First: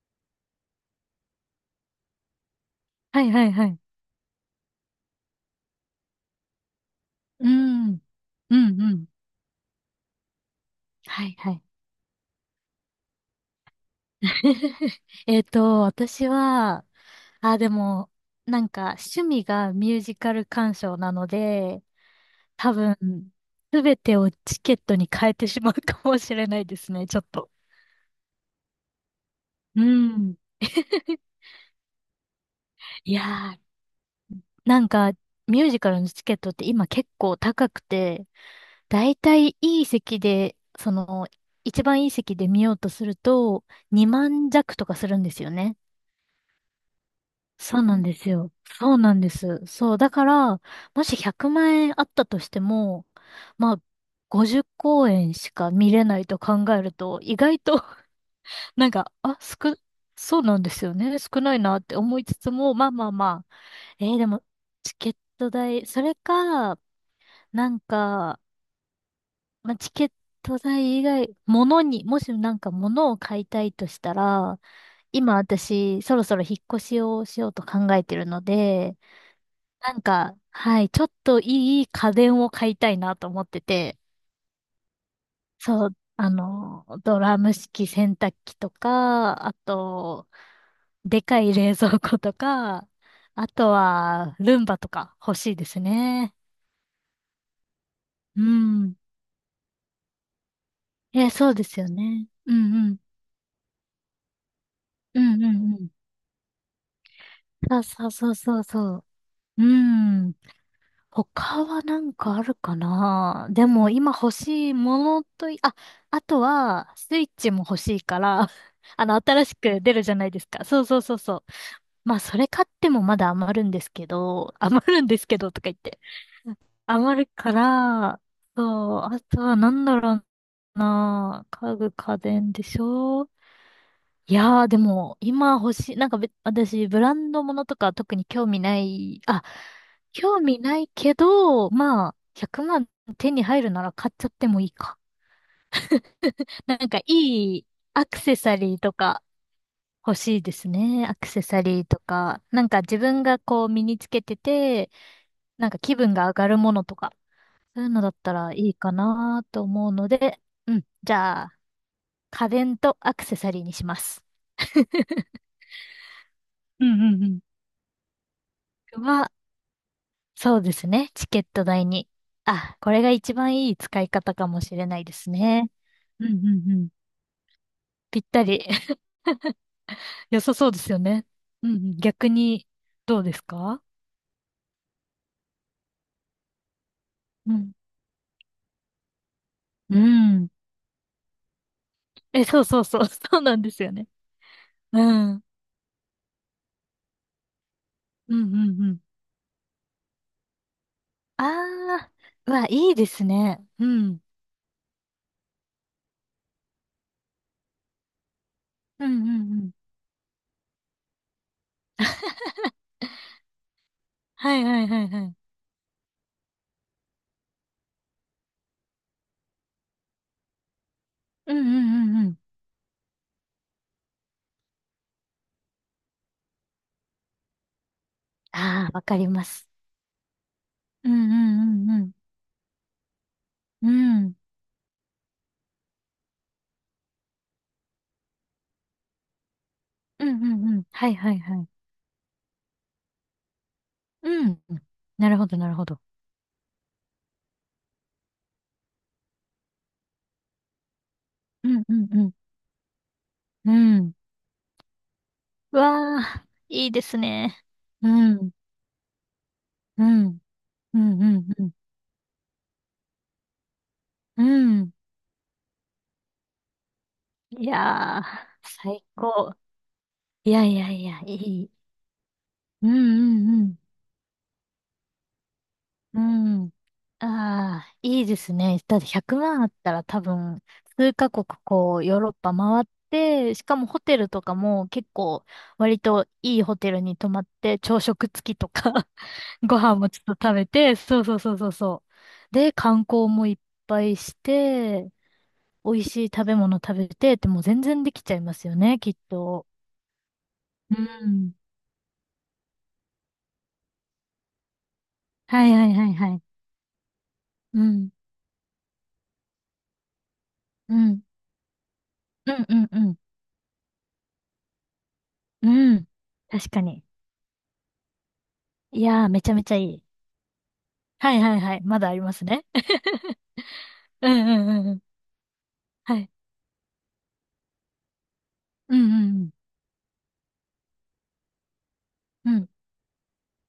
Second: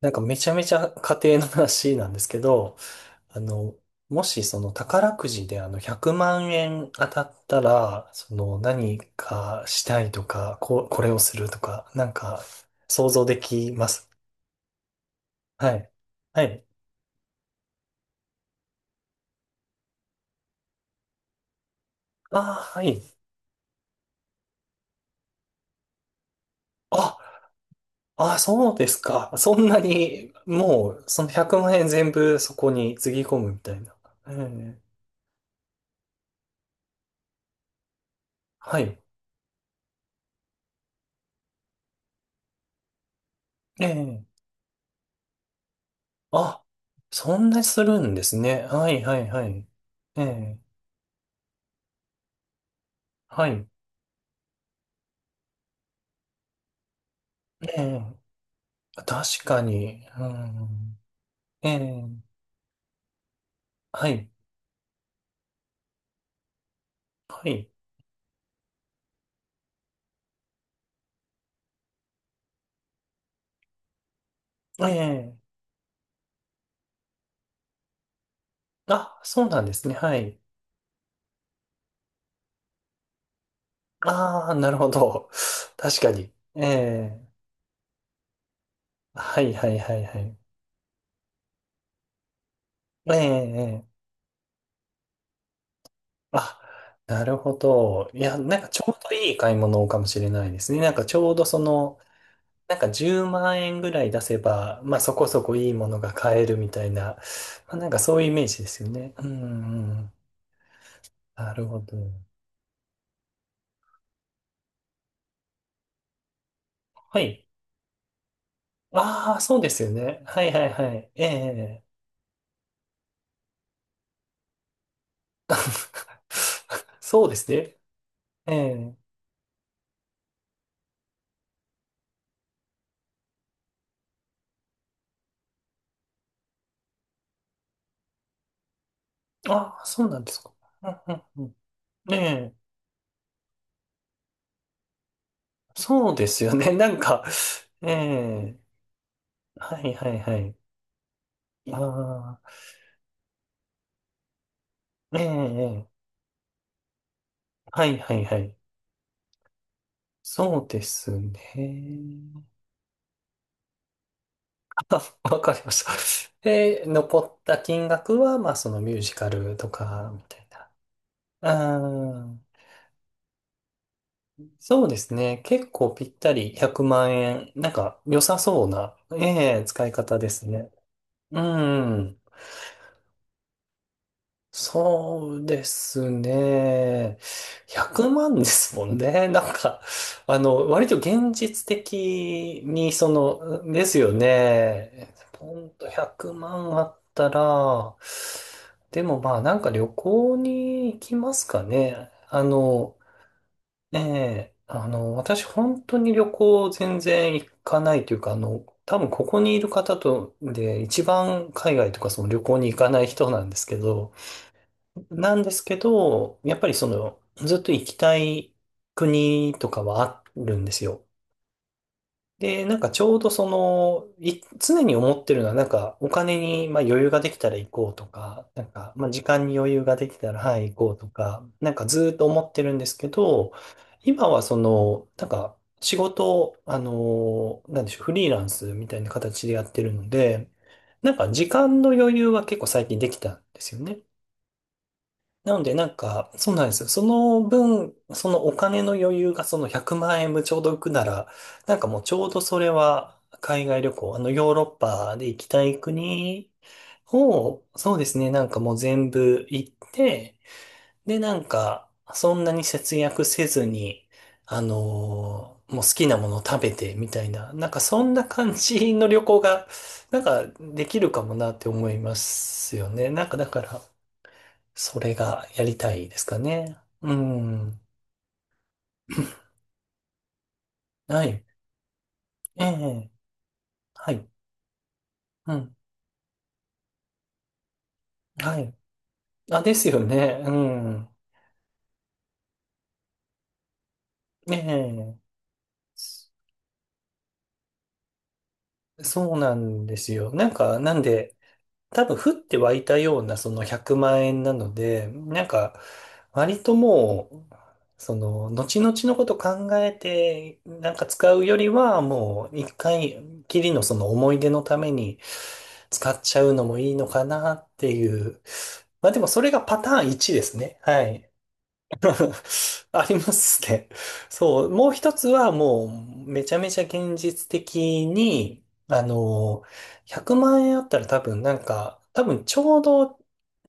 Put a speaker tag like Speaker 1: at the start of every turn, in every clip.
Speaker 1: なんかめちゃめちゃ家庭の話なんですけど、
Speaker 2: はい
Speaker 1: あ
Speaker 2: はいは
Speaker 1: の、
Speaker 2: い。
Speaker 1: もしその宝くじであの100万円当たっ
Speaker 2: う
Speaker 1: た
Speaker 2: ん。
Speaker 1: ら、そ
Speaker 2: う
Speaker 1: の
Speaker 2: んう
Speaker 1: 何
Speaker 2: ん。
Speaker 1: かしたいとか、これを
Speaker 2: はい
Speaker 1: する
Speaker 2: は
Speaker 1: と
Speaker 2: い。
Speaker 1: か、なんか想像できます。はい。
Speaker 2: 私
Speaker 1: はい。
Speaker 2: は、あ、でも、なんか趣味がミュージカル鑑賞なので、
Speaker 1: あ
Speaker 2: 多
Speaker 1: あ、は
Speaker 2: 分、
Speaker 1: い。
Speaker 2: すべてをチケットに変えてしまうかもしれないですね、
Speaker 1: あ、
Speaker 2: ちょっと。
Speaker 1: あ、そうですか。そんな
Speaker 2: う
Speaker 1: に、
Speaker 2: ん。
Speaker 1: もうその100万円全部そこにつ
Speaker 2: い
Speaker 1: ぎ
Speaker 2: や
Speaker 1: 込むみ
Speaker 2: ー、
Speaker 1: たいな。え
Speaker 2: なん
Speaker 1: え、
Speaker 2: か、ミュージカルのチケットって今結構高くて、
Speaker 1: はい。
Speaker 2: だいたいいい席で、その、一番いい席で見ようとすると、
Speaker 1: え
Speaker 2: 2
Speaker 1: え、
Speaker 2: 万弱とかするんですよね。
Speaker 1: あ、そんなす
Speaker 2: そうな
Speaker 1: る
Speaker 2: ん
Speaker 1: ん
Speaker 2: で
Speaker 1: で
Speaker 2: す
Speaker 1: す
Speaker 2: よ。
Speaker 1: ね。は
Speaker 2: そう
Speaker 1: い、
Speaker 2: な
Speaker 1: は
Speaker 2: ん
Speaker 1: い、
Speaker 2: で
Speaker 1: は
Speaker 2: す。
Speaker 1: い。
Speaker 2: そう。だ
Speaker 1: え
Speaker 2: か
Speaker 1: え、
Speaker 2: ら、もし100万円あったとしても、
Speaker 1: はい。
Speaker 2: まあ、50公演しか見れないと考えると、意外
Speaker 1: え
Speaker 2: と
Speaker 1: え、
Speaker 2: なんか、
Speaker 1: 確かに。う
Speaker 2: そうなんですよ
Speaker 1: ん、
Speaker 2: ね。少ない
Speaker 1: え
Speaker 2: なって
Speaker 1: え、
Speaker 2: 思いつつも、まあまあまあ。
Speaker 1: は
Speaker 2: で
Speaker 1: い。
Speaker 2: も、チケット代、それか、
Speaker 1: は
Speaker 2: な
Speaker 1: い。
Speaker 2: んか、まあ、チケット代以外、物に、もしなんか物を買いたいとしたら、
Speaker 1: え
Speaker 2: 今
Speaker 1: え、
Speaker 2: 私、そろそろ引っ越しをしようと考えてるので、
Speaker 1: あ、そうなんです
Speaker 2: な
Speaker 1: ね。
Speaker 2: ん
Speaker 1: はい。
Speaker 2: か、はい、ちょっといい家電を買いたいなと思ってて、
Speaker 1: ああ、なるほど。
Speaker 2: そう、
Speaker 1: 確か
Speaker 2: あ
Speaker 1: に。え
Speaker 2: の、ド
Speaker 1: え、
Speaker 2: ラム式洗濯機と
Speaker 1: は
Speaker 2: か、
Speaker 1: い
Speaker 2: あ
Speaker 1: はいはいは
Speaker 2: と、
Speaker 1: い。
Speaker 2: でかい冷蔵庫とか、
Speaker 1: え
Speaker 2: あと
Speaker 1: え、ええ、
Speaker 2: は、ルンバとか欲しいですね。
Speaker 1: あ、なるほど。いや、
Speaker 2: う
Speaker 1: なんかちょ
Speaker 2: ん。
Speaker 1: うどいい買い物かもしれないですね。なんかち
Speaker 2: え、
Speaker 1: ょうど
Speaker 2: そう
Speaker 1: そ
Speaker 2: ですよ
Speaker 1: の、
Speaker 2: ね。うん
Speaker 1: なんか
Speaker 2: うん。
Speaker 1: 10万円ぐらい出せば、まあそ
Speaker 2: う
Speaker 1: こ
Speaker 2: んう
Speaker 1: そ
Speaker 2: ん
Speaker 1: こいい
Speaker 2: う
Speaker 1: も
Speaker 2: ん。
Speaker 1: のが買えるみたいな、まあ、
Speaker 2: そう
Speaker 1: なんか
Speaker 2: そう
Speaker 1: そういうイ
Speaker 2: そう
Speaker 1: メージ
Speaker 2: そう
Speaker 1: ですよ
Speaker 2: そ
Speaker 1: ね。う
Speaker 2: う。う
Speaker 1: ん、うん、
Speaker 2: ん。
Speaker 1: な
Speaker 2: 他
Speaker 1: るほ
Speaker 2: はな
Speaker 1: ど。
Speaker 2: んかあるかなでも今欲しいものとい、あ、あとはス
Speaker 1: は
Speaker 2: イッ
Speaker 1: い。
Speaker 2: チも欲しいから、あの
Speaker 1: ああ、
Speaker 2: 新し
Speaker 1: そうで
Speaker 2: く
Speaker 1: すよ
Speaker 2: 出るじゃ
Speaker 1: ね。
Speaker 2: ないで
Speaker 1: は
Speaker 2: す
Speaker 1: い
Speaker 2: か。
Speaker 1: はい
Speaker 2: そう
Speaker 1: は
Speaker 2: そう
Speaker 1: い。
Speaker 2: そう
Speaker 1: え
Speaker 2: そう。
Speaker 1: え。
Speaker 2: まあそれ買ってもまだ余るんですけど、余るんですけどとか言って。余
Speaker 1: そう
Speaker 2: る
Speaker 1: です
Speaker 2: か
Speaker 1: ね。
Speaker 2: ら、
Speaker 1: ええ。
Speaker 2: そう、あとはなんだろうな。家具家電でしょ。いやー、でも、今欲しい、なんかべ、私、ブランドものとか特に興味ない、あ、
Speaker 1: ああ、そうなんで
Speaker 2: 興
Speaker 1: すか。
Speaker 2: 味な
Speaker 1: う
Speaker 2: い
Speaker 1: んう
Speaker 2: け
Speaker 1: んう
Speaker 2: ど、ま
Speaker 1: ん。え
Speaker 2: あ、
Speaker 1: え。
Speaker 2: 100万手に入るなら買っちゃってもいいか。
Speaker 1: そうですよね。
Speaker 2: な
Speaker 1: な
Speaker 2: ん
Speaker 1: ん
Speaker 2: か、
Speaker 1: か、
Speaker 2: いい
Speaker 1: え
Speaker 2: アクセサ
Speaker 1: え。
Speaker 2: リーとか
Speaker 1: はいは
Speaker 2: 欲
Speaker 1: いは
Speaker 2: しいで
Speaker 1: い。
Speaker 2: すね。アクセサリーと
Speaker 1: あ
Speaker 2: か、なんか自分がこう身につけてて、
Speaker 1: あ、ええ。
Speaker 2: なんか
Speaker 1: え
Speaker 2: 気
Speaker 1: え、
Speaker 2: 分が上がるものとか、そ
Speaker 1: は
Speaker 2: ういう
Speaker 1: い
Speaker 2: のだ
Speaker 1: は
Speaker 2: っ
Speaker 1: い
Speaker 2: た
Speaker 1: は
Speaker 2: ら
Speaker 1: い。
Speaker 2: いいかなと思うので、
Speaker 1: そう
Speaker 2: う
Speaker 1: で
Speaker 2: ん、じ
Speaker 1: す
Speaker 2: ゃあ、
Speaker 1: ね。
Speaker 2: 家 電とアクセサリーにします。
Speaker 1: あ、わかりました。で、
Speaker 2: うんう
Speaker 1: 残
Speaker 2: んう
Speaker 1: った金額は、まあ、そのミュー
Speaker 2: ん。
Speaker 1: ジカ
Speaker 2: は、
Speaker 1: ルとか、みたい
Speaker 2: そうですね。チケット
Speaker 1: な。
Speaker 2: 代に。
Speaker 1: うん。
Speaker 2: あ、これが一番いい使い方かもし
Speaker 1: そ
Speaker 2: れ
Speaker 1: うで
Speaker 2: ない
Speaker 1: す
Speaker 2: です
Speaker 1: ね。結
Speaker 2: ね。
Speaker 1: 構ぴっ
Speaker 2: う
Speaker 1: た
Speaker 2: んうん
Speaker 1: り
Speaker 2: う
Speaker 1: 100
Speaker 2: ん。
Speaker 1: 万円。なんか良
Speaker 2: ぴっ
Speaker 1: さ
Speaker 2: た
Speaker 1: そ
Speaker 2: り。
Speaker 1: うな、ええ、使い方で
Speaker 2: 良
Speaker 1: す
Speaker 2: さそ
Speaker 1: ね。
Speaker 2: うですよね。
Speaker 1: う
Speaker 2: うんうん。
Speaker 1: ん。
Speaker 2: 逆に、どうですか？
Speaker 1: そうですね。
Speaker 2: うん。
Speaker 1: 100万ですもんね。なんか、
Speaker 2: う
Speaker 1: あ
Speaker 2: ん。
Speaker 1: の、割と現実
Speaker 2: え、そ
Speaker 1: 的
Speaker 2: うそう
Speaker 1: に、
Speaker 2: そう。
Speaker 1: そ
Speaker 2: そうな
Speaker 1: の、
Speaker 2: んです
Speaker 1: で
Speaker 2: よ
Speaker 1: す
Speaker 2: ね。
Speaker 1: よ
Speaker 2: う
Speaker 1: ね。
Speaker 2: ん。うん
Speaker 1: ポンと100万あったら、
Speaker 2: うんうん。
Speaker 1: でもまあなんか旅行に行きま
Speaker 2: あ
Speaker 1: すかね。
Speaker 2: あ、
Speaker 1: あ
Speaker 2: うわ、いい
Speaker 1: の、
Speaker 2: ですね。う
Speaker 1: え
Speaker 2: ん。
Speaker 1: え、あの、私本当に旅行全然行かないというか、あの、多分
Speaker 2: うん
Speaker 1: こ
Speaker 2: う
Speaker 1: こ
Speaker 2: ん
Speaker 1: に
Speaker 2: う
Speaker 1: いる
Speaker 2: ん。
Speaker 1: 方とで一番海外とかその旅行に行かない人なんですけど、
Speaker 2: はいはいはいはい。
Speaker 1: なんですけど、やっぱりそのずっと行きたい国とかはあるんですよ。
Speaker 2: うんうんうんうん。
Speaker 1: で、なんかちょうどその、常に思ってるのは、なんかお金にまあ余裕ができたら行こうとか、なん
Speaker 2: ああ、
Speaker 1: か
Speaker 2: わ
Speaker 1: まあ
Speaker 2: か
Speaker 1: 時
Speaker 2: りま
Speaker 1: 間に
Speaker 2: す。
Speaker 1: 余裕ができたら、はい、行こうと
Speaker 2: うんう
Speaker 1: か、なんか
Speaker 2: ん
Speaker 1: ず
Speaker 2: う
Speaker 1: ー
Speaker 2: ん
Speaker 1: っと思ってるんですけど、
Speaker 2: うん。
Speaker 1: 今
Speaker 2: うん。
Speaker 1: はその、なんか仕事を、あのなんでしょう、フリーランスみたいな形でやってるの
Speaker 2: うん
Speaker 1: で、
Speaker 2: うんうん。は
Speaker 1: な
Speaker 2: い
Speaker 1: んか
Speaker 2: はい
Speaker 1: 時
Speaker 2: はい。
Speaker 1: 間の余裕は結構最近できたんですよね。
Speaker 2: うん。なるほ
Speaker 1: な
Speaker 2: ど
Speaker 1: の
Speaker 2: な
Speaker 1: で、
Speaker 2: るほ
Speaker 1: なん
Speaker 2: ど。
Speaker 1: か、そうなんですよ。その分、そのお金の余裕がその100万円分ちょうど浮くなら、
Speaker 2: う
Speaker 1: なん
Speaker 2: ん
Speaker 1: か
Speaker 2: う
Speaker 1: もう
Speaker 2: ん
Speaker 1: ち
Speaker 2: う
Speaker 1: ょう
Speaker 2: ん。
Speaker 1: どそれは海
Speaker 2: う
Speaker 1: 外旅行、
Speaker 2: ん。
Speaker 1: あのヨーロッパで行きた
Speaker 2: う
Speaker 1: い
Speaker 2: わあ、
Speaker 1: 国
Speaker 2: いいですね。
Speaker 1: を、そうで
Speaker 2: う
Speaker 1: すね、なん
Speaker 2: ん。
Speaker 1: かもう全部行っ
Speaker 2: う
Speaker 1: て、
Speaker 2: ん。うん
Speaker 1: で、
Speaker 2: う
Speaker 1: なん
Speaker 2: んうん。
Speaker 1: か、そんなに節約せずに、
Speaker 2: う
Speaker 1: あ
Speaker 2: ん。
Speaker 1: のーもう好きなものを食べてみたいな、
Speaker 2: い
Speaker 1: なんかそん
Speaker 2: や
Speaker 1: な
Speaker 2: ー、
Speaker 1: 感じ
Speaker 2: 最
Speaker 1: の旅行
Speaker 2: 高。
Speaker 1: が、なんか
Speaker 2: いやい
Speaker 1: で
Speaker 2: や
Speaker 1: き
Speaker 2: い
Speaker 1: る
Speaker 2: や、
Speaker 1: かも
Speaker 2: い
Speaker 1: なって
Speaker 2: い。
Speaker 1: 思います
Speaker 2: う
Speaker 1: よ
Speaker 2: ん
Speaker 1: ね。なんかだ
Speaker 2: う
Speaker 1: か
Speaker 2: んうん。
Speaker 1: ら、それがやりたいで
Speaker 2: う
Speaker 1: すか
Speaker 2: ん。
Speaker 1: ね。うん。
Speaker 2: ああ、いいですね。だって100万あったら多分、数
Speaker 1: は
Speaker 2: カ
Speaker 1: い。
Speaker 2: 国こう、ヨーロッパ
Speaker 1: え
Speaker 2: 回っ
Speaker 1: え。
Speaker 2: て、しかもホ
Speaker 1: は
Speaker 2: テル
Speaker 1: い。
Speaker 2: とかも結構、
Speaker 1: うん。
Speaker 2: 割といいホテルに泊まって、朝食付き
Speaker 1: は
Speaker 2: と
Speaker 1: い。
Speaker 2: か
Speaker 1: あ、で
Speaker 2: ご
Speaker 1: す
Speaker 2: 飯
Speaker 1: よ
Speaker 2: もちょっ
Speaker 1: ね。
Speaker 2: と
Speaker 1: う
Speaker 2: 食べて、
Speaker 1: ん。
Speaker 2: そうそうそうそうそう。で、観光もいっぱいし
Speaker 1: え
Speaker 2: て、
Speaker 1: え。
Speaker 2: 美味しい食べ物食べてって、もう全然できちゃいますよね、きっ
Speaker 1: そうな
Speaker 2: と。
Speaker 1: んですよ。なんか、な
Speaker 2: う
Speaker 1: んで、
Speaker 2: ん。
Speaker 1: 多分降って湧いたようなその100万円なので、なん
Speaker 2: はい
Speaker 1: か
Speaker 2: はいはいはい。
Speaker 1: 割ともう、
Speaker 2: うん。
Speaker 1: その後々のこと考えてな
Speaker 2: う
Speaker 1: んか
Speaker 2: ん。
Speaker 1: 使うよりはも
Speaker 2: う
Speaker 1: う
Speaker 2: ん
Speaker 1: 一
Speaker 2: うんうん。
Speaker 1: 回きりのその思い出のために
Speaker 2: うん。
Speaker 1: 使っちゃうの
Speaker 2: 確
Speaker 1: も
Speaker 2: か
Speaker 1: いい
Speaker 2: に。
Speaker 1: のかなっていう。
Speaker 2: い
Speaker 1: まあで
Speaker 2: や
Speaker 1: も
Speaker 2: ー、
Speaker 1: そ
Speaker 2: めち
Speaker 1: れ
Speaker 2: ゃ
Speaker 1: が
Speaker 2: めちゃ
Speaker 1: パ
Speaker 2: い
Speaker 1: タ
Speaker 2: い。
Speaker 1: ーン1ですね。はい。
Speaker 2: はいはいはい。まだあり ますね。
Speaker 1: ありま すね。
Speaker 2: うんう
Speaker 1: そ
Speaker 2: ん
Speaker 1: う。
Speaker 2: うん
Speaker 1: もう
Speaker 2: うん。
Speaker 1: 一つはも
Speaker 2: は
Speaker 1: う
Speaker 2: い。
Speaker 1: めちゃめちゃ現実的に、
Speaker 2: うん
Speaker 1: あ
Speaker 2: うん
Speaker 1: の、100万円あったら多分なんか、多分
Speaker 2: うん。う
Speaker 1: ち
Speaker 2: ん。
Speaker 1: ょうど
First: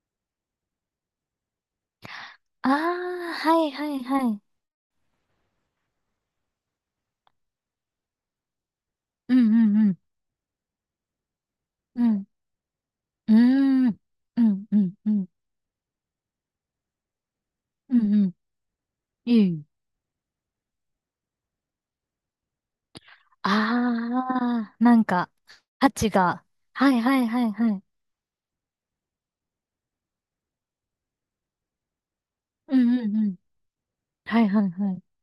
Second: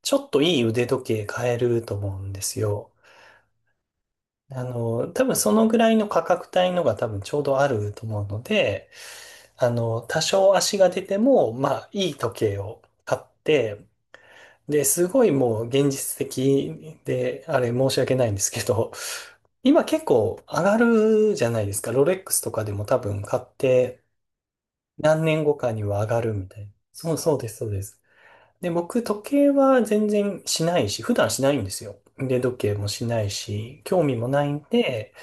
Speaker 1: ちょっといい腕時計買えると思うんです
Speaker 2: あ
Speaker 1: よ。
Speaker 2: あ、はいはいはい。
Speaker 1: あの、多分そのぐらいの価格帯のが多分ちょうどあると思うので、
Speaker 2: う
Speaker 1: あ
Speaker 2: んうん
Speaker 1: の、多少足が出ても、まあ
Speaker 2: う
Speaker 1: いい
Speaker 2: ん。
Speaker 1: 時計を買っ
Speaker 2: う
Speaker 1: て、
Speaker 2: ん。うーん。うんう
Speaker 1: で、
Speaker 2: ん
Speaker 1: す
Speaker 2: う
Speaker 1: ご
Speaker 2: ん。
Speaker 1: いもう現実的で、あれ申
Speaker 2: う
Speaker 1: し
Speaker 2: ん
Speaker 1: 訳な
Speaker 2: う
Speaker 1: い
Speaker 2: ん。
Speaker 1: んですけど、
Speaker 2: い い。
Speaker 1: 今結構上がるじゃないですか。ロレックスとかでも多分買って
Speaker 2: ああ、なん
Speaker 1: 何
Speaker 2: か、
Speaker 1: 年後かに
Speaker 2: 価
Speaker 1: は上
Speaker 2: 値
Speaker 1: がる
Speaker 2: が。
Speaker 1: みたいな。
Speaker 2: はい
Speaker 1: そう
Speaker 2: はい
Speaker 1: そう
Speaker 2: は
Speaker 1: で
Speaker 2: い
Speaker 1: す、そう
Speaker 2: は
Speaker 1: で
Speaker 2: い。
Speaker 1: す。で、僕時計は全然しないし、普段しないんですよ。腕時計
Speaker 2: う
Speaker 1: も
Speaker 2: ん
Speaker 1: し
Speaker 2: うん
Speaker 1: な
Speaker 2: う
Speaker 1: い
Speaker 2: ん。
Speaker 1: し、興味も
Speaker 2: は
Speaker 1: な
Speaker 2: い
Speaker 1: いん
Speaker 2: はいはい。
Speaker 1: で、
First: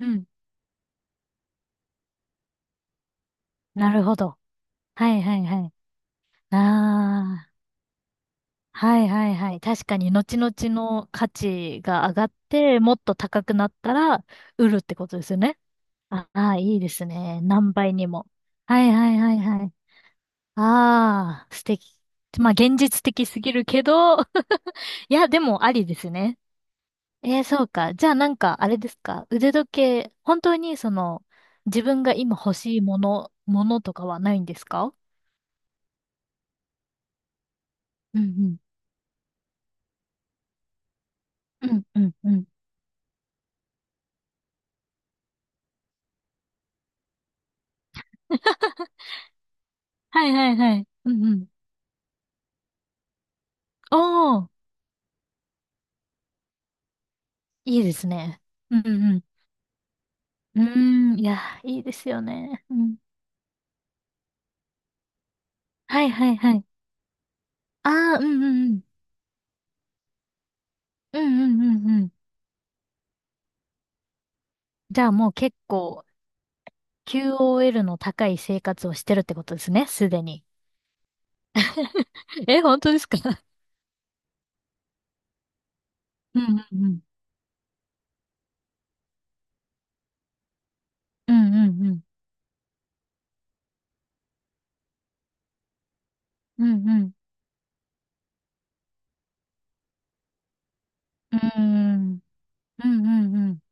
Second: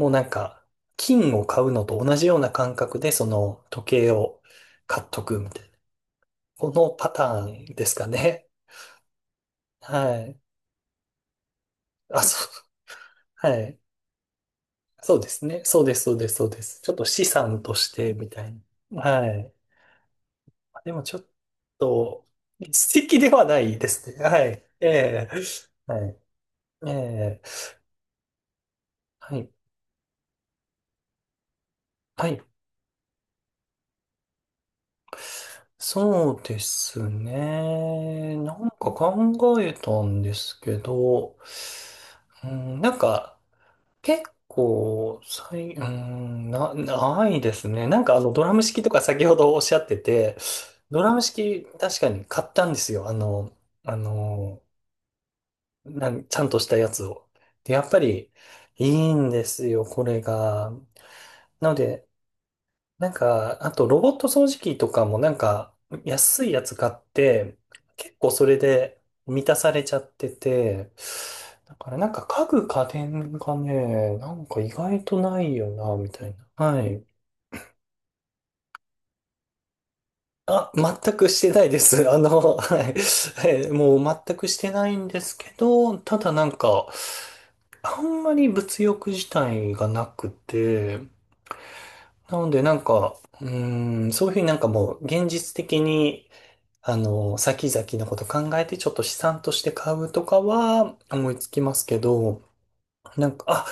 Speaker 2: う
Speaker 1: うな
Speaker 2: ん。
Speaker 1: んか金を買うのと同じような感覚でその時
Speaker 2: なる
Speaker 1: 計
Speaker 2: ほど。
Speaker 1: を買っ
Speaker 2: は
Speaker 1: と
Speaker 2: いは
Speaker 1: く
Speaker 2: い
Speaker 1: みた
Speaker 2: は
Speaker 1: いな。
Speaker 2: い。
Speaker 1: このパタ
Speaker 2: ああ。
Speaker 1: ーンですかね。
Speaker 2: はいはいはい。確かに、
Speaker 1: は
Speaker 2: 後
Speaker 1: い。
Speaker 2: 々の価値が上
Speaker 1: あ、
Speaker 2: がっ
Speaker 1: そう。
Speaker 2: て、もっと高く
Speaker 1: は
Speaker 2: なっ
Speaker 1: い。
Speaker 2: たら、売るってこ
Speaker 1: そ
Speaker 2: と
Speaker 1: う
Speaker 2: で
Speaker 1: で
Speaker 2: すよ
Speaker 1: す
Speaker 2: ね。
Speaker 1: ね。そうです、そうで
Speaker 2: あ
Speaker 1: す、そう
Speaker 2: あー、
Speaker 1: で
Speaker 2: いい
Speaker 1: す。
Speaker 2: で
Speaker 1: ちょっと
Speaker 2: す
Speaker 1: 資
Speaker 2: ね。
Speaker 1: 産
Speaker 2: 何
Speaker 1: とし
Speaker 2: 倍に
Speaker 1: て
Speaker 2: も。
Speaker 1: みたい
Speaker 2: はい
Speaker 1: な。
Speaker 2: はい
Speaker 1: は
Speaker 2: はい
Speaker 1: い。
Speaker 2: はい。
Speaker 1: でもちょっ
Speaker 2: ああ、素敵。
Speaker 1: と、
Speaker 2: まあ、現
Speaker 1: 素
Speaker 2: 実
Speaker 1: 敵
Speaker 2: 的
Speaker 1: で
Speaker 2: す
Speaker 1: は
Speaker 2: ぎ
Speaker 1: な
Speaker 2: る
Speaker 1: い
Speaker 2: け
Speaker 1: です
Speaker 2: ど、
Speaker 1: ね。はい。え
Speaker 2: いや、
Speaker 1: え、
Speaker 2: でもありで
Speaker 1: は
Speaker 2: す
Speaker 1: い。
Speaker 2: ね。
Speaker 1: ええ、
Speaker 2: そうか。じゃあなんか、あれですか。
Speaker 1: はい。
Speaker 2: 腕時計、本当にその、自分が
Speaker 1: は
Speaker 2: 今
Speaker 1: い。
Speaker 2: 欲しいもの、ものとかはないんですか？
Speaker 1: そうです
Speaker 2: うんう
Speaker 1: ね。な
Speaker 2: ん。
Speaker 1: んか考えたんですけど、
Speaker 2: うんうんうん。
Speaker 1: うん、なんか、結構、最、うーん、ないですね。なんかあの、ドラ ム式とか先ほどおっしゃって
Speaker 2: はい
Speaker 1: て、
Speaker 2: はいはい。
Speaker 1: ドラ
Speaker 2: う
Speaker 1: ム
Speaker 2: んうん。
Speaker 1: 式確かに買ったんですよ。あの、あ
Speaker 2: おー。
Speaker 1: の、ちゃんとしたやつを。で、
Speaker 2: い
Speaker 1: や
Speaker 2: い
Speaker 1: っ
Speaker 2: で
Speaker 1: ぱ
Speaker 2: す
Speaker 1: り
Speaker 2: ね。う
Speaker 1: い
Speaker 2: ん
Speaker 1: い
Speaker 2: うん
Speaker 1: んですよ、これ
Speaker 2: うん。
Speaker 1: が。
Speaker 2: うーん、いや、
Speaker 1: なの
Speaker 2: いいで
Speaker 1: で、
Speaker 2: すよね。うん。
Speaker 1: なんか、あとロボット掃除機とかもなんか
Speaker 2: はいはい
Speaker 1: 安い
Speaker 2: は
Speaker 1: や
Speaker 2: い。
Speaker 1: つ買って、
Speaker 2: あ
Speaker 1: 結
Speaker 2: あ、う
Speaker 1: 構
Speaker 2: ん
Speaker 1: そ
Speaker 2: う
Speaker 1: れ
Speaker 2: んうん。
Speaker 1: で満たされちゃってて、
Speaker 2: うんうん
Speaker 1: だ
Speaker 2: うん
Speaker 1: から
Speaker 2: う
Speaker 1: なん
Speaker 2: ん。
Speaker 1: か家具家電がね、なんか意
Speaker 2: じ
Speaker 1: 外
Speaker 2: ゃあ
Speaker 1: と
Speaker 2: もう
Speaker 1: ない
Speaker 2: 結
Speaker 1: よな、
Speaker 2: 構、
Speaker 1: みたいな。はい。
Speaker 2: QOL の高い生活をしてるってことですね、すでに。
Speaker 1: あ、全くしてないです。あの、
Speaker 2: え、
Speaker 1: は
Speaker 2: 本
Speaker 1: い。
Speaker 2: 当ですか？
Speaker 1: もう全くしてないんですけど、ただ
Speaker 2: う
Speaker 1: なん
Speaker 2: んうん
Speaker 1: か、
Speaker 2: うん。
Speaker 1: あんまり物欲自体がなくて、
Speaker 2: うんうんうん。
Speaker 1: なのでなんか、うーん、そういうふうになんかもう現実的に
Speaker 2: うんう
Speaker 1: あ
Speaker 2: ん。
Speaker 1: の、先々のこと考えてちょっと資産として買うとかは思
Speaker 2: う
Speaker 1: いつきますけ
Speaker 2: ん
Speaker 1: ど、
Speaker 2: うん
Speaker 1: な
Speaker 2: う
Speaker 1: ん
Speaker 2: ん
Speaker 1: か、
Speaker 2: うん。
Speaker 1: あ、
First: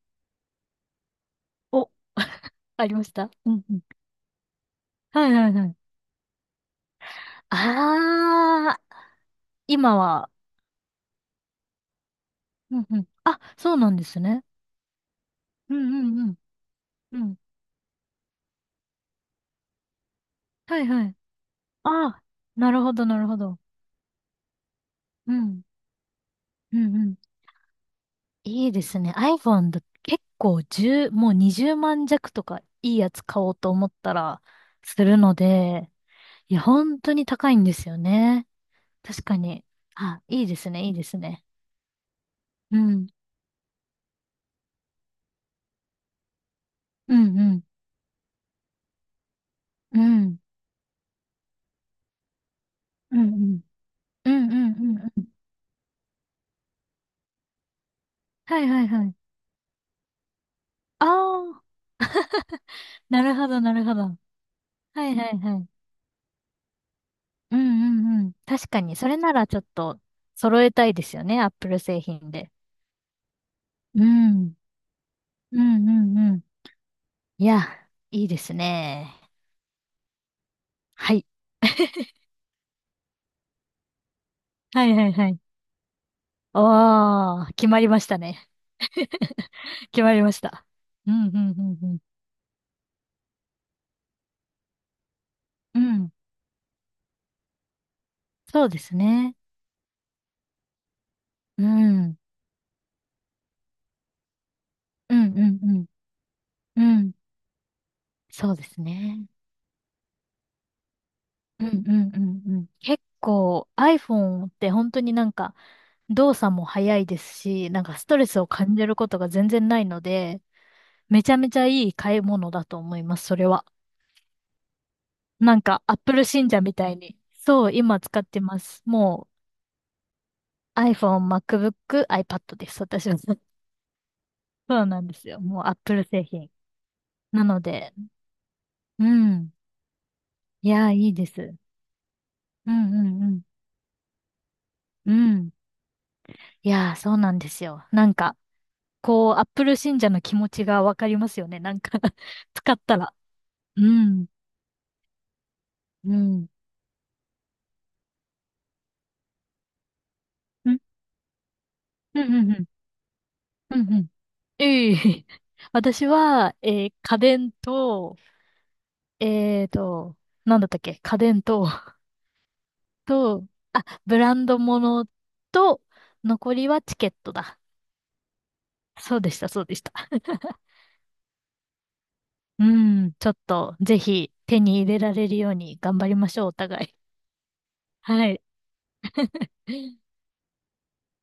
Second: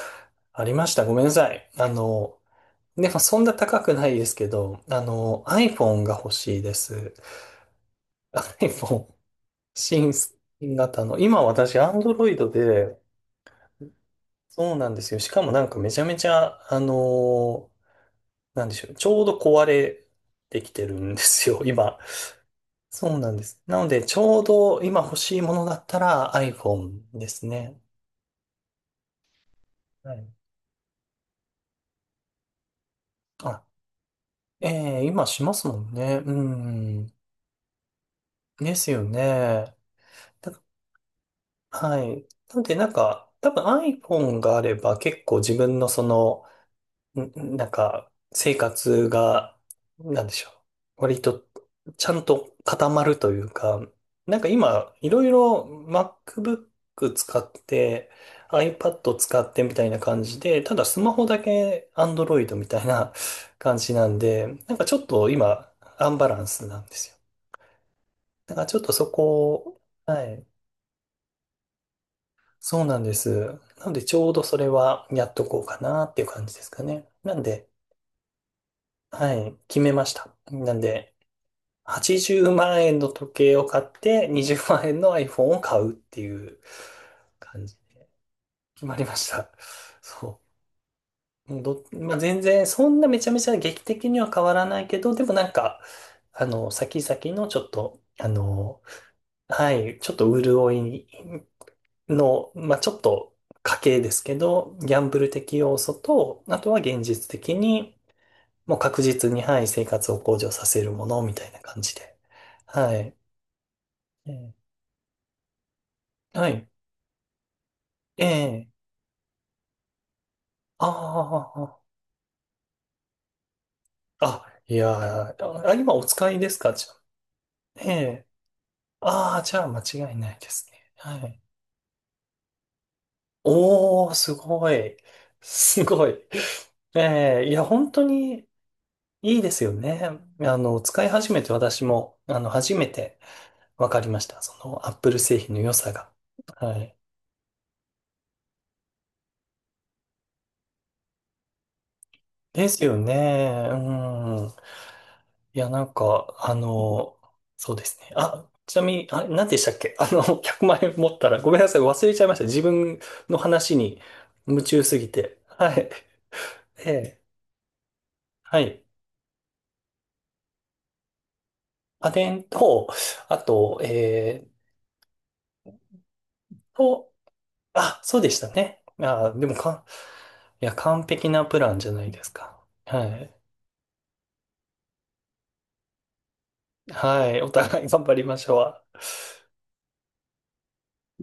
Speaker 1: ありました。ごめんなさい。あ
Speaker 2: お、
Speaker 1: の、
Speaker 2: ありま
Speaker 1: で
Speaker 2: し
Speaker 1: も
Speaker 2: た
Speaker 1: そん
Speaker 2: う
Speaker 1: な
Speaker 2: んう
Speaker 1: 高
Speaker 2: ん。
Speaker 1: くないですけど、あ
Speaker 2: はい
Speaker 1: の、
Speaker 2: はいはい。
Speaker 1: iPhone が欲しいです。
Speaker 2: ああ、
Speaker 1: iPhone
Speaker 2: 今
Speaker 1: 新
Speaker 2: は。
Speaker 1: 型の。今私、Android
Speaker 2: うんう
Speaker 1: で、
Speaker 2: ん。あ、そうなんですね。
Speaker 1: そうなんですよ。しかもなん
Speaker 2: うん
Speaker 1: かめちゃめ
Speaker 2: うん
Speaker 1: ち
Speaker 2: うん。
Speaker 1: ゃ、あ
Speaker 2: うん。
Speaker 1: のなんでしょう。ちょうど壊れてき
Speaker 2: は
Speaker 1: て
Speaker 2: い
Speaker 1: る
Speaker 2: は
Speaker 1: ん
Speaker 2: い。
Speaker 1: ですよ、今。
Speaker 2: ああ、なるほど、
Speaker 1: そ
Speaker 2: な
Speaker 1: う
Speaker 2: る
Speaker 1: なん
Speaker 2: ほ
Speaker 1: で
Speaker 2: ど。
Speaker 1: す。なので、ちょうど今欲
Speaker 2: う
Speaker 1: しいも
Speaker 2: ん、
Speaker 1: のだったら
Speaker 2: うん、
Speaker 1: iPhone
Speaker 2: うん。
Speaker 1: ですね。
Speaker 2: いいですね。iPhone だ、
Speaker 1: は
Speaker 2: 結
Speaker 1: い。
Speaker 2: 構1もう20万弱とかいいやつ買おう
Speaker 1: あ、
Speaker 2: と思ったら
Speaker 1: え
Speaker 2: す
Speaker 1: え、
Speaker 2: る
Speaker 1: 今
Speaker 2: の
Speaker 1: しますも
Speaker 2: で、
Speaker 1: んね。う
Speaker 2: いや、本
Speaker 1: ん。
Speaker 2: 当に高いんですよね。
Speaker 1: ですよ
Speaker 2: 確かに。
Speaker 1: ね。
Speaker 2: あ、いいで
Speaker 1: だ
Speaker 2: すね、いいですね。
Speaker 1: はい。なので、
Speaker 2: う
Speaker 1: なん
Speaker 2: ん、
Speaker 1: か、多分 iPhone があれば結構自分のその、
Speaker 2: うん、う
Speaker 1: ん
Speaker 2: ん、
Speaker 1: なんか、生活が、
Speaker 2: う
Speaker 1: なんで
Speaker 2: ん、
Speaker 1: しょう。割と、ちゃんと固まる
Speaker 2: う
Speaker 1: という
Speaker 2: ん、
Speaker 1: か、
Speaker 2: うん、う
Speaker 1: なんか
Speaker 2: ん、うん、
Speaker 1: 今、
Speaker 2: う
Speaker 1: い
Speaker 2: ん。う
Speaker 1: ろ
Speaker 2: ん、
Speaker 1: いろ MacBook 使って、
Speaker 2: はいはいは
Speaker 1: iPad
Speaker 2: い。
Speaker 1: 使ってみたいな感じで、ただス
Speaker 2: あ
Speaker 1: マホだ
Speaker 2: あ、
Speaker 1: け Android みたいな
Speaker 2: なるほ ど、な
Speaker 1: 感
Speaker 2: る
Speaker 1: じ
Speaker 2: ほど。
Speaker 1: なんで、なんかちょっ
Speaker 2: はい
Speaker 1: と
Speaker 2: はいはい。
Speaker 1: 今、アンバランスなんですよ。
Speaker 2: うん、うん、うん。
Speaker 1: だから
Speaker 2: 確
Speaker 1: ちょ
Speaker 2: か
Speaker 1: っと
Speaker 2: に、
Speaker 1: そ
Speaker 2: それなら
Speaker 1: こ
Speaker 2: ちょっ
Speaker 1: を、
Speaker 2: と
Speaker 1: はい。
Speaker 2: 揃えたいですよね、Apple 製品で。
Speaker 1: そうなんです。なの
Speaker 2: う
Speaker 1: で、ちょうど
Speaker 2: ん。
Speaker 1: それはやっと
Speaker 2: う
Speaker 1: こうか
Speaker 2: んう
Speaker 1: なっ
Speaker 2: ん
Speaker 1: ていう
Speaker 2: うん。
Speaker 1: 感じですかね。なん
Speaker 2: い
Speaker 1: で、
Speaker 2: や、いいですね。
Speaker 1: はい、決めました。なんで、
Speaker 2: はい。
Speaker 1: 80万円の時計を買って、20
Speaker 2: は
Speaker 1: 万
Speaker 2: い
Speaker 1: 円
Speaker 2: は
Speaker 1: の
Speaker 2: いはい。
Speaker 1: iPhone を買うっていう
Speaker 2: おー、
Speaker 1: 感
Speaker 2: 決
Speaker 1: じ
Speaker 2: ま
Speaker 1: で
Speaker 2: りましたね。
Speaker 1: 決まりました。
Speaker 2: 決まりま
Speaker 1: そ
Speaker 2: した。うんうん
Speaker 1: う。もう
Speaker 2: うん
Speaker 1: まあ、全然、そんなめちゃめちゃ劇的には変わらないけど、でもなん
Speaker 2: う
Speaker 1: か、
Speaker 2: ん。うん。
Speaker 1: あの、先々のちょっと、あ
Speaker 2: そうで
Speaker 1: の、
Speaker 2: すね。
Speaker 1: はい、ちょっと潤い
Speaker 2: うん。うん
Speaker 1: の、まあ、ちょっと家計ですけど、ギャン
Speaker 2: う
Speaker 1: ブ
Speaker 2: ん
Speaker 1: ル
Speaker 2: う
Speaker 1: 的要
Speaker 2: ん。
Speaker 1: 素と、あとは
Speaker 2: う
Speaker 1: 現
Speaker 2: ん。
Speaker 1: 実的に、
Speaker 2: そうで
Speaker 1: もう
Speaker 2: す
Speaker 1: 確
Speaker 2: ね。
Speaker 1: 実に、はい、生活を向上させるものみたいな
Speaker 2: うんう
Speaker 1: 感じ
Speaker 2: ん
Speaker 1: で。
Speaker 2: うんうん。
Speaker 1: は
Speaker 2: 結
Speaker 1: い。
Speaker 2: 構 iPhone っ
Speaker 1: ええ、
Speaker 2: て本当になんか動
Speaker 1: は
Speaker 2: 作も
Speaker 1: い。
Speaker 2: 早いですし、なんかスト
Speaker 1: え
Speaker 2: レスを
Speaker 1: え。
Speaker 2: 感じることが全然ないので、
Speaker 1: あ
Speaker 2: めちゃめちゃいい買い物だと思います、それは。
Speaker 1: あ、あ、いや
Speaker 2: なん
Speaker 1: ー、あ、
Speaker 2: か
Speaker 1: 今お
Speaker 2: Apple
Speaker 1: 使いで
Speaker 2: 信
Speaker 1: す
Speaker 2: 者
Speaker 1: か、
Speaker 2: み
Speaker 1: じ
Speaker 2: た
Speaker 1: ゃ
Speaker 2: い
Speaker 1: あ。
Speaker 2: に。そう、
Speaker 1: え
Speaker 2: 今使っ
Speaker 1: え。
Speaker 2: てます。も
Speaker 1: ああ、じゃあ間違いないです
Speaker 2: う
Speaker 1: ね。は
Speaker 2: iPhone、
Speaker 1: い。
Speaker 2: MacBook、iPad です。私は。そ
Speaker 1: おー、すご
Speaker 2: う
Speaker 1: い。
Speaker 2: なんですよ。もう
Speaker 1: す
Speaker 2: Apple
Speaker 1: ごい。
Speaker 2: 製品。
Speaker 1: え
Speaker 2: な
Speaker 1: え、い
Speaker 2: の
Speaker 1: や、本
Speaker 2: で、
Speaker 1: 当に
Speaker 2: う
Speaker 1: いいで
Speaker 2: ん。
Speaker 1: すよね。あ
Speaker 2: い
Speaker 1: の、
Speaker 2: やー、
Speaker 1: 使
Speaker 2: い
Speaker 1: い
Speaker 2: いで
Speaker 1: 始めて
Speaker 2: す。
Speaker 1: 私も、あの、
Speaker 2: う
Speaker 1: 初めて
Speaker 2: んうん
Speaker 1: 分かりました。その、アップ
Speaker 2: う
Speaker 1: ル
Speaker 2: ん。う
Speaker 1: 製
Speaker 2: ん。
Speaker 1: 品の良さが。
Speaker 2: い
Speaker 1: は
Speaker 2: やー、
Speaker 1: い。
Speaker 2: そうなんですよ。なんか、こう、Apple 信者の気持ちがわかりますよね。なんか
Speaker 1: で
Speaker 2: 使っ
Speaker 1: す
Speaker 2: た
Speaker 1: よね。
Speaker 2: ら。
Speaker 1: う
Speaker 2: うん。
Speaker 1: ん。いや、なん
Speaker 2: う
Speaker 1: か、
Speaker 2: ん。
Speaker 1: あの、そうですね。あ、ちなみに、あ、何でしたっけ あの、100
Speaker 2: うん。
Speaker 1: 万円持ったら、ごめんなさい、忘れ
Speaker 2: う
Speaker 1: ちゃい
Speaker 2: ん。
Speaker 1: ました。
Speaker 2: う
Speaker 1: 自
Speaker 2: ん。
Speaker 1: 分の話
Speaker 2: うん。う
Speaker 1: に
Speaker 2: ん。
Speaker 1: 夢中
Speaker 2: え
Speaker 1: すぎ
Speaker 2: え
Speaker 1: て。はい。
Speaker 2: 私は、え
Speaker 1: え
Speaker 2: ー家
Speaker 1: え、
Speaker 2: 電と、
Speaker 1: はい。
Speaker 2: えーと、なんだったっけ家電と、
Speaker 1: 家電と、あ
Speaker 2: と、
Speaker 1: と、
Speaker 2: あ、ブランド物と、残りはチケ
Speaker 1: と、
Speaker 2: ットだ。
Speaker 1: あ、そうでしたね。
Speaker 2: そうで
Speaker 1: あ、
Speaker 2: し
Speaker 1: で
Speaker 2: た、
Speaker 1: も
Speaker 2: そうでし
Speaker 1: か、
Speaker 2: た。
Speaker 1: いや、完璧なプランじゃないですか。
Speaker 2: う
Speaker 1: は
Speaker 2: ん、ちょ
Speaker 1: い。
Speaker 2: っと、ぜひ手に入れられるように頑張りましょう、お互い。
Speaker 1: はい。お互い頑張り
Speaker 2: は
Speaker 1: ま
Speaker 2: い。
Speaker 1: しょう。